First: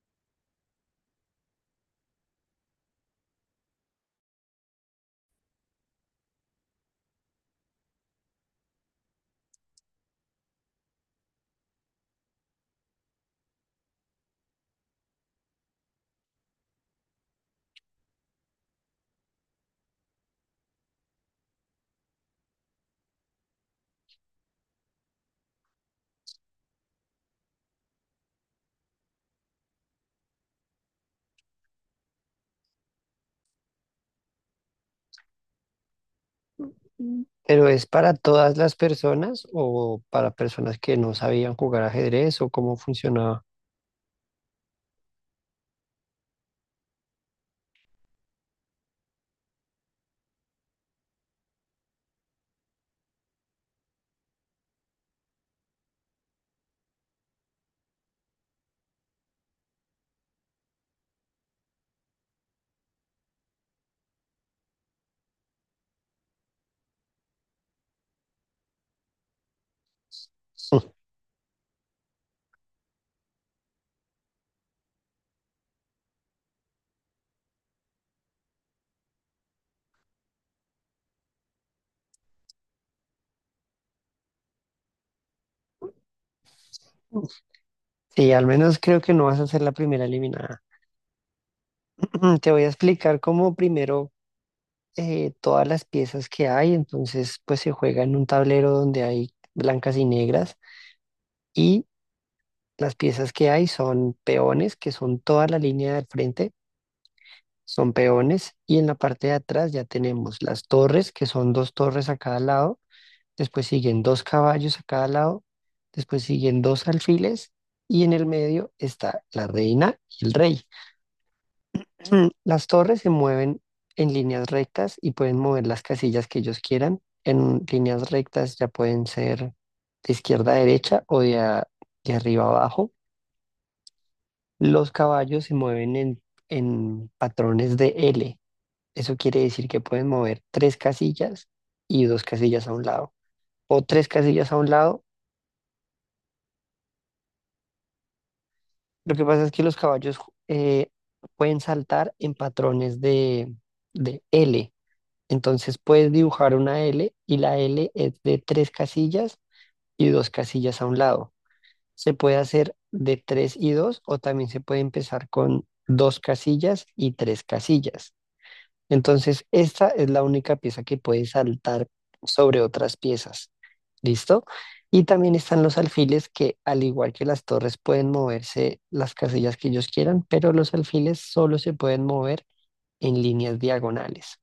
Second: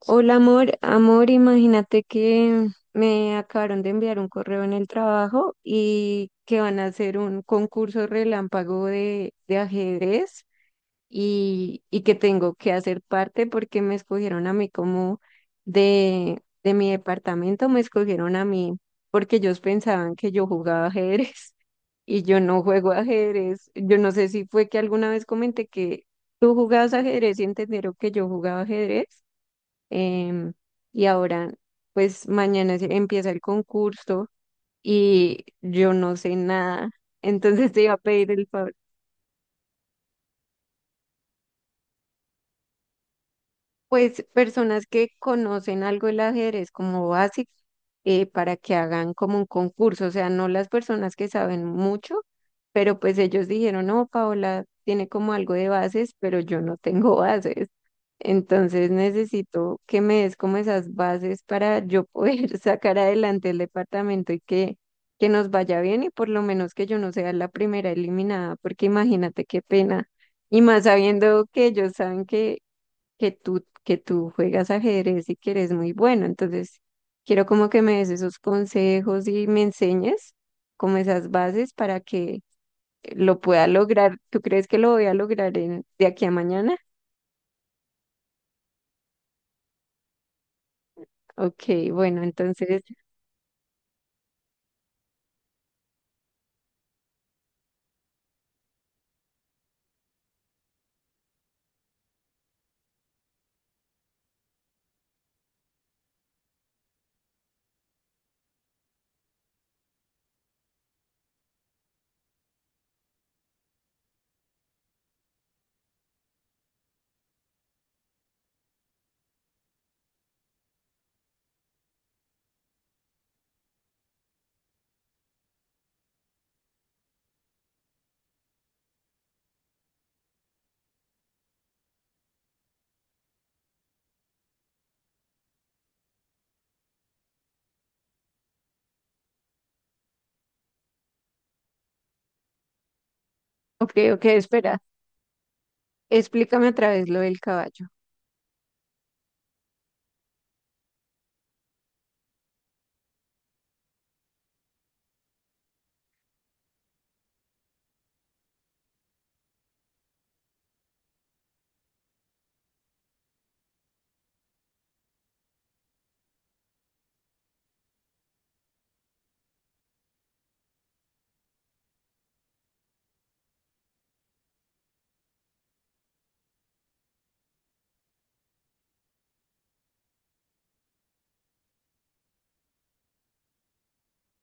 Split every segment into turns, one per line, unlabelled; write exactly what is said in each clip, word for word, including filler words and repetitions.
Hola amor, amor, imagínate que me acabaron de enviar un correo en el trabajo y que van a hacer un concurso relámpago de, de ajedrez y, y que tengo que hacer parte porque me escogieron a mí como de, de mi departamento, me escogieron a mí porque ellos pensaban que yo jugaba ajedrez y yo no juego ajedrez. Yo no sé si fue que alguna vez comenté que tú jugabas ajedrez y entendieron que yo jugaba ajedrez em, y ahora, pues mañana se- empieza el concurso y yo no sé nada.
Mm. ¿Pero
Entonces te
es
iba a
para
pedir el
todas
favor.
las personas o para personas que no sabían jugar ajedrez o cómo funcionaba?
Pues personas que conocen algo el ajedrez como básico, eh, para que hagan como un concurso, o sea, no las personas que saben mucho, pero pues ellos dijeron, no, Paola tiene como algo de bases, pero yo no tengo bases, entonces necesito que me des como esas bases para yo poder sacar adelante el departamento y que, que nos vaya bien y por lo menos que yo no sea la primera eliminada, porque imagínate qué pena. Y más sabiendo que ellos saben que que tú, que tú juegas ajedrez y que eres muy bueno. Entonces, quiero como que me des esos consejos y me enseñes como esas bases para que lo pueda lograr. ¿Tú crees que lo voy a lograr en, de aquí a mañana?
Sí, al menos creo que no vas a ser la primera eliminada.
Ok, bueno,
Te voy
entonces,
a explicar cómo primero eh, todas las piezas que hay. Entonces pues se juega en un tablero donde hay blancas y negras y las piezas que hay son peones, que son toda la línea del frente, son peones, y en la parte de atrás ya tenemos las torres, que son dos torres a cada lado. Después siguen dos caballos a cada lado, después siguen dos alfiles, y en el medio está la reina y el rey. Mm, las torres se mueven en líneas rectas y pueden mover las casillas que ellos quieran. En líneas rectas ya pueden ser de izquierda a derecha o de, a- de arriba a abajo. Los caballos se mueven en, en patrones de L. Eso quiere decir que pueden mover tres casillas y dos casillas a un lado, o
ok,
tres
ok,
casillas a un
espera.
lado.
Explícame otra vez lo del caballo.
Lo que pasa es que los caballos eh, pueden saltar en patrones de, de L. Entonces puedes dibujar una L, y la L es de tres casillas y dos casillas a un lado. Se puede hacer de tres y dos, o también se puede empezar con dos casillas y tres casillas. Entonces, esta es la única pieza que puede saltar sobre otras piezas. ¿Listo? Y también están los alfiles que, al igual que las torres, pueden moverse las casillas que ellos quieran, pero los alfiles solo se pueden mover en líneas diagonales.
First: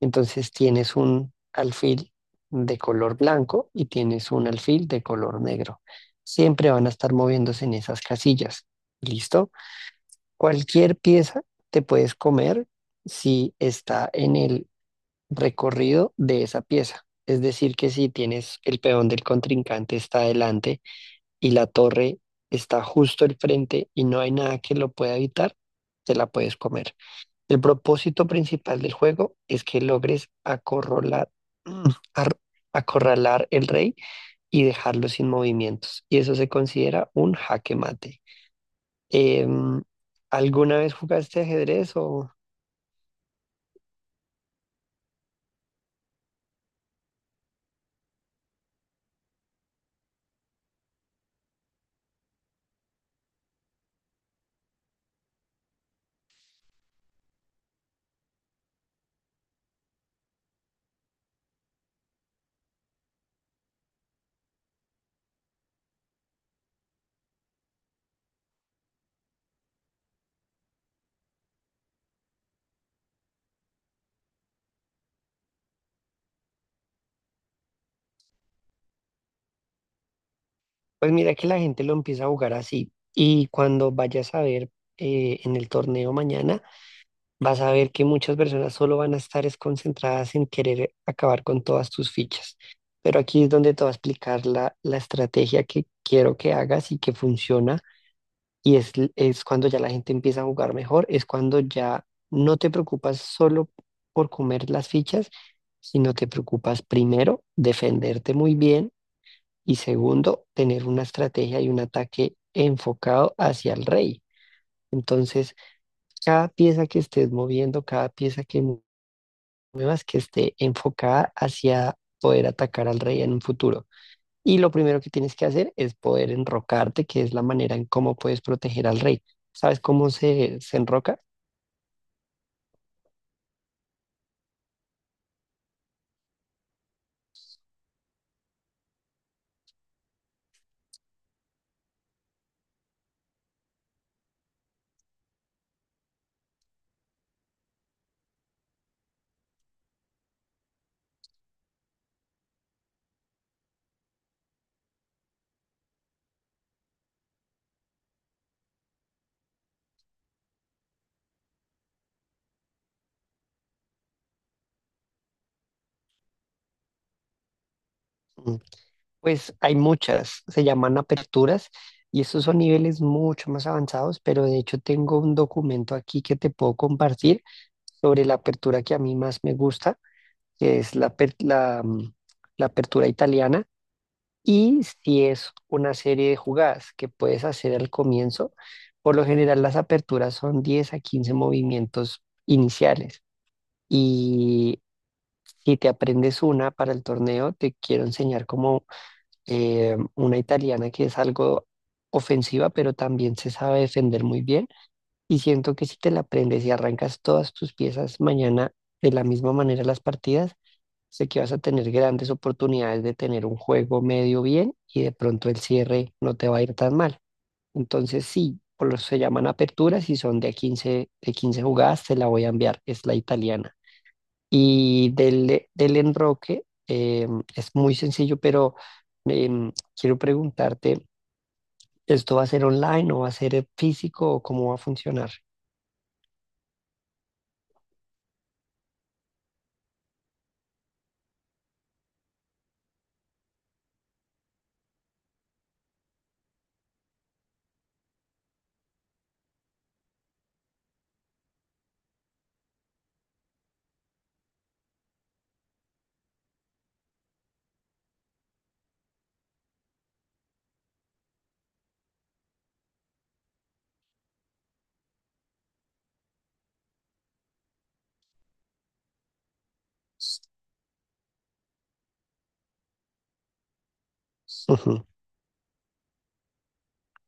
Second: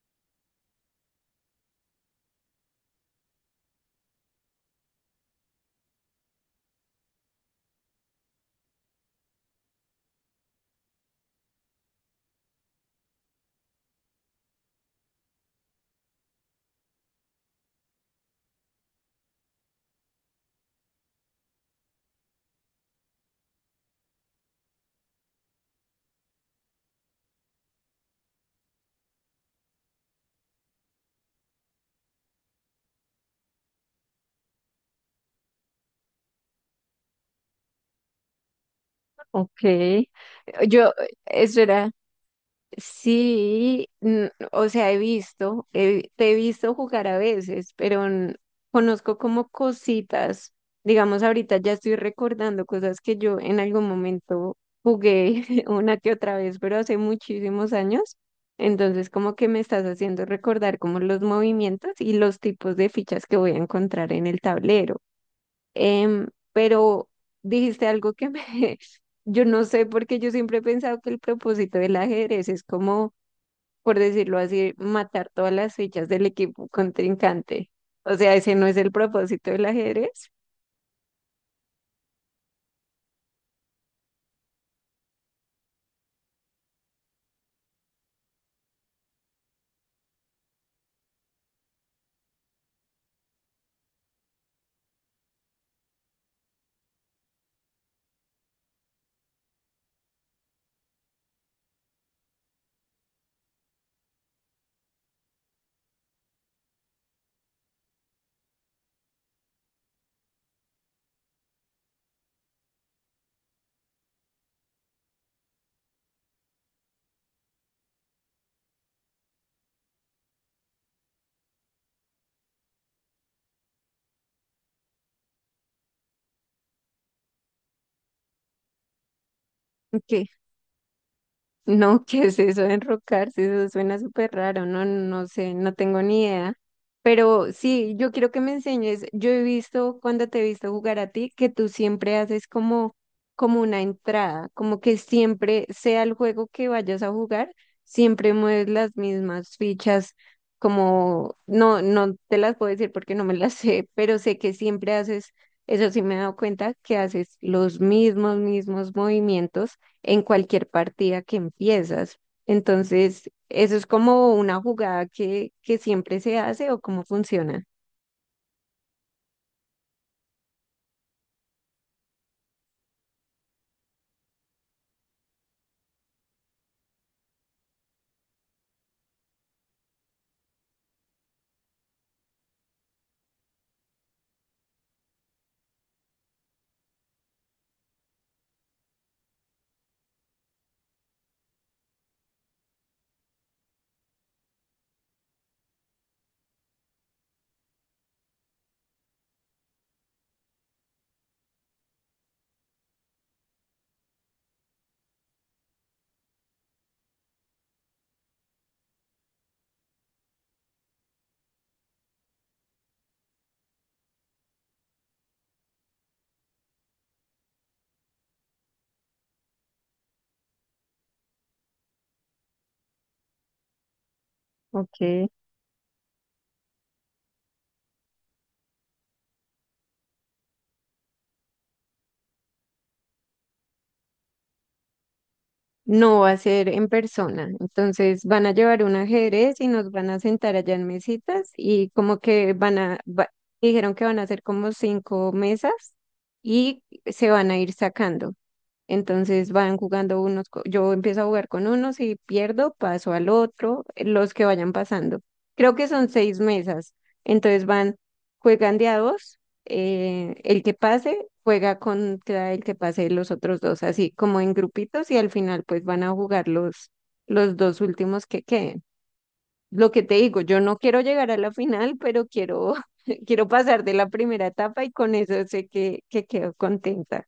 Entonces tienes un alfil de color blanco y tienes un alfil de color negro. Siempre van a estar moviéndose en esas casillas. ¿Listo? Cualquier pieza te puedes comer si está en el recorrido de esa pieza. Es decir, que si tienes el peón del contrincante está adelante y la torre está justo al frente y no hay nada que lo pueda evitar, te la puedes comer. El propósito principal del juego es que logres acorralar, ar- acorralar el rey y dejarlo sin movimientos. Y eso se considera un jaque mate.
Ok,
Em, ¿alguna
yo,
vez jugaste
eso.
ajedrez o...?
Sí, mm, o sea, he visto, he- te he visto jugar a veces, pero n- conozco como cositas. Digamos, ahorita ya estoy recordando cosas que yo en algún momento jugué una que otra vez, pero hace muchísimos años. Entonces, como que me estás haciendo recordar como los movimientos y los tipos de fichas que voy a encontrar en el tablero. Em, pero dijiste algo que me... Yo no sé, porque yo siempre he pensado que el propósito del ajedrez es como, por decirlo así, matar todas las fichas del equipo contrincante. O sea, ese no es el propósito del ajedrez,
Pues mira que la gente lo empieza a jugar así, y cuando vayas a ver, eh, en el torneo mañana, vas a ver que muchas personas solo van a estar es concentradas en querer acabar con todas tus fichas. Pero aquí es donde te voy a explicar la, la estrategia que quiero que hagas y que funciona. Y es, l- es cuando ya la gente empieza a jugar mejor, es cuando ya no te preocupas solo por comer las fichas, sino te preocupas primero defenderte muy bien, y segundo, tener una estrategia y un ataque enfocado hacia el rey. Entonces, cada pieza que estés moviendo, cada pieza que mu- muevas, que esté enfocada hacia poder atacar al rey en un futuro. Y lo primero que tienes que hacer es poder enrocarte, que es la manera en cómo puedes proteger al rey. ¿Sabes cómo
que
se, se enroca?
no. ¿Qué es eso de enrocarse? Eso suena súper raro, no, no sé, no tengo ni idea. Pero sí, yo quiero que me enseñes. Yo he visto cuando te he visto jugar a ti que tú siempre haces como, como una entrada, como que siempre sea el juego que vayas a jugar, siempre mueves las mismas fichas, como no, no te las puedo decir porque no me las sé, pero sé que siempre haces, eso sí me he dado cuenta, que haces los mismos, mismos movimientos en cualquier partida que empiezas. Entonces, eso es como una jugada que, que siempre se hace o cómo funciona.
Mm, pues hay muchas, se llaman aperturas, y estos son niveles mucho más avanzados, pero de hecho tengo un documento aquí que te puedo compartir sobre la apertura que a mí más me gusta, que es la, aper- la, mm, la apertura italiana, y si es una serie de jugadas que puedes hacer al comienzo. Por lo general las aperturas son diez a quince movimientos iniciales, y si te aprendes una para el torneo, te quiero enseñar cómo, eh, una italiana que es algo ofensiva, pero también se sabe defender muy bien. Y siento que si te la aprendes y arrancas todas tus piezas mañana de la misma manera las partidas, sé que vas a tener grandes oportunidades de tener un juego medio bien y de pronto el cierre no te va a ir tan mal. Entonces sí, por lo se llaman aperturas y son de a quince de quince jugadas, te la voy a enviar, es la italiana. Y
Ok.
del, del enroque, eh, es muy sencillo, pero em, quiero preguntarte, ¿esto va a ser online o va a ser, eh, físico, o cómo va a funcionar?
No va a ser en persona. Entonces, van a llevar un ajedrez y nos van a sentar allá en mesitas y como que van a, va- dijeron que van a hacer como cinco mesas y se van a ir sacando. Entonces van jugando unos, co- yo empiezo a jugar con unos y pierdo, paso al otro, eh, los que vayan pasando. Creo que son seis mesas. Entonces van, juegan de a dos, eh, el que pase juega contra el que pase los otros dos, así como en grupitos y al final pues van a jugar los, los dos últimos que queden. Lo que te digo, yo no quiero llegar a la final, pero quiero, quiero pasar de la primera etapa y
Ujú.
con eso sé que, que quedo contenta.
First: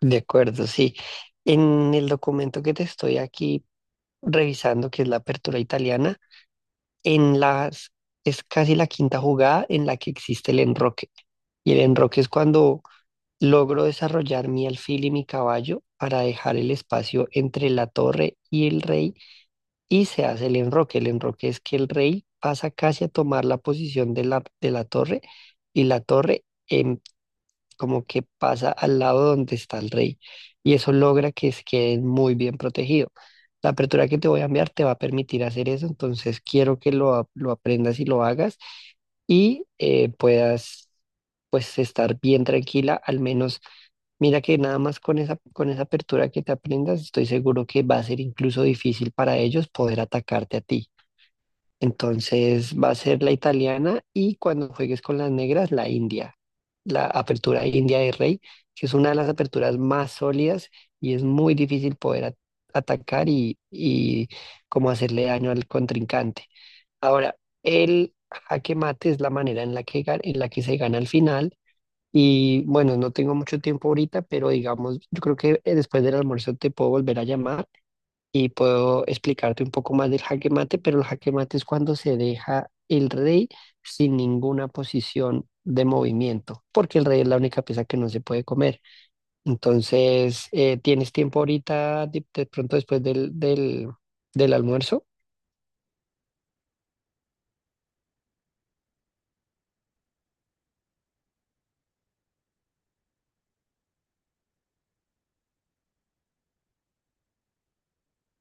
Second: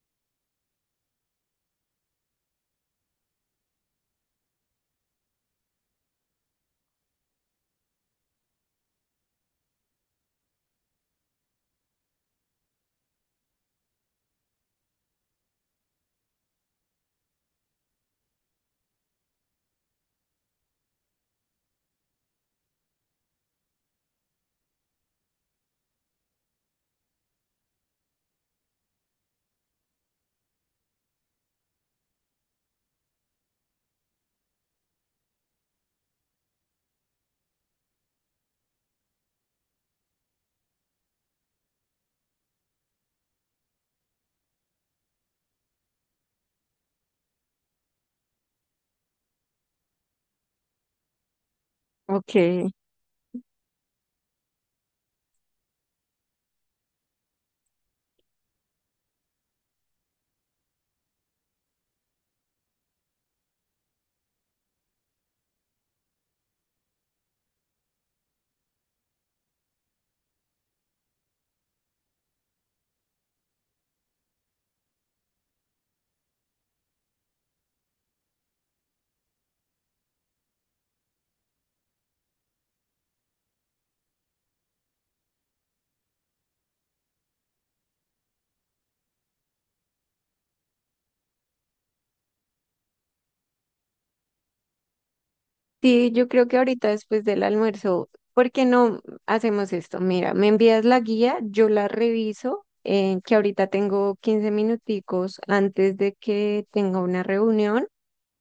De acuerdo, sí. En el documento que te estoy aquí revisando, que es la apertura italiana, en las, es casi la quinta jugada en la que existe el enroque. Y el enroque es cuando logro desarrollar mi alfil y mi caballo para dejar el espacio entre la torre y el rey, y se hace el enroque. El enroque es que el rey pasa casi a tomar la posición de la, de la torre, y la torre em, como que pasa al lado donde está el rey, y eso logra que se queden muy bien protegidos. La apertura que te voy a enviar te va a permitir hacer eso, entonces quiero que lo, a- lo aprendas y lo hagas, y eh, puedas pues estar bien tranquila, al menos mira que nada más con esa, con esa apertura que te aprendas, estoy seguro que va a ser incluso difícil para ellos poder atacarte a ti.
Ok.
Entonces va a ser la italiana, y cuando juegues con las negras, la india. La apertura india de rey, que es una de las aperturas más sólidas, y es muy difícil poder at- atacar y, y como hacerle daño al contrincante. Ahora, el jaque mate es la manera en la que, ga- en la que se gana al final. Y bueno, no tengo mucho tiempo ahorita, pero digamos, yo creo que, eh, después del almuerzo te puedo volver a llamar y puedo explicarte un poco más del jaque mate, pero el jaque mate es cuando se deja el rey sin ninguna posición de movimiento, porque el rey es la única pieza que no se puede comer. Entonces, eh, ¿tienes tiempo ahorita, de, de pronto después del, del, del almuerzo?
Sí, yo creo que ahorita después del almuerzo, ¿por qué no hacemos esto? Mira, me envías la guía, yo la reviso, eh, que ahorita tengo quince minuticos antes de que tenga una reunión.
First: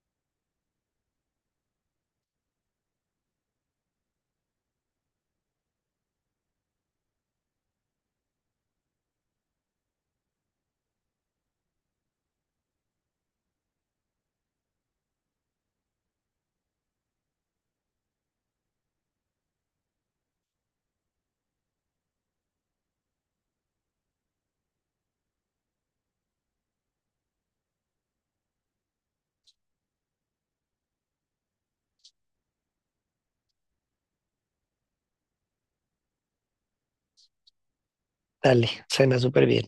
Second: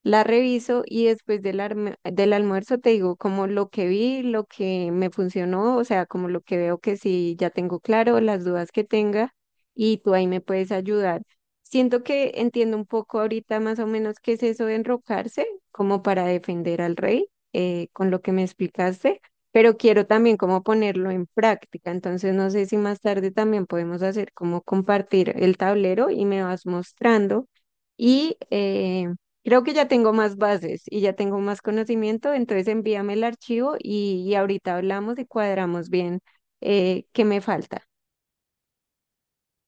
La reviso y después del, arme- del almuerzo te digo como lo que vi, lo que me funcionó, o sea, como lo que veo que sí ya tengo claro, las dudas que tenga y tú ahí me puedes ayudar. Siento que entiendo un poco ahorita más o menos qué es eso de enrocarse, como para defender al rey, eh, con lo que me explicaste, pero quiero también como ponerlo en práctica, entonces no sé si más tarde también podemos hacer como compartir el tablero y me vas mostrando y... eh, creo que ya tengo más bases y ya tengo más conocimiento, entonces envíame el archivo y, y ahorita hablamos y cuadramos bien, eh, qué me falta.
Dale, suena súper bien.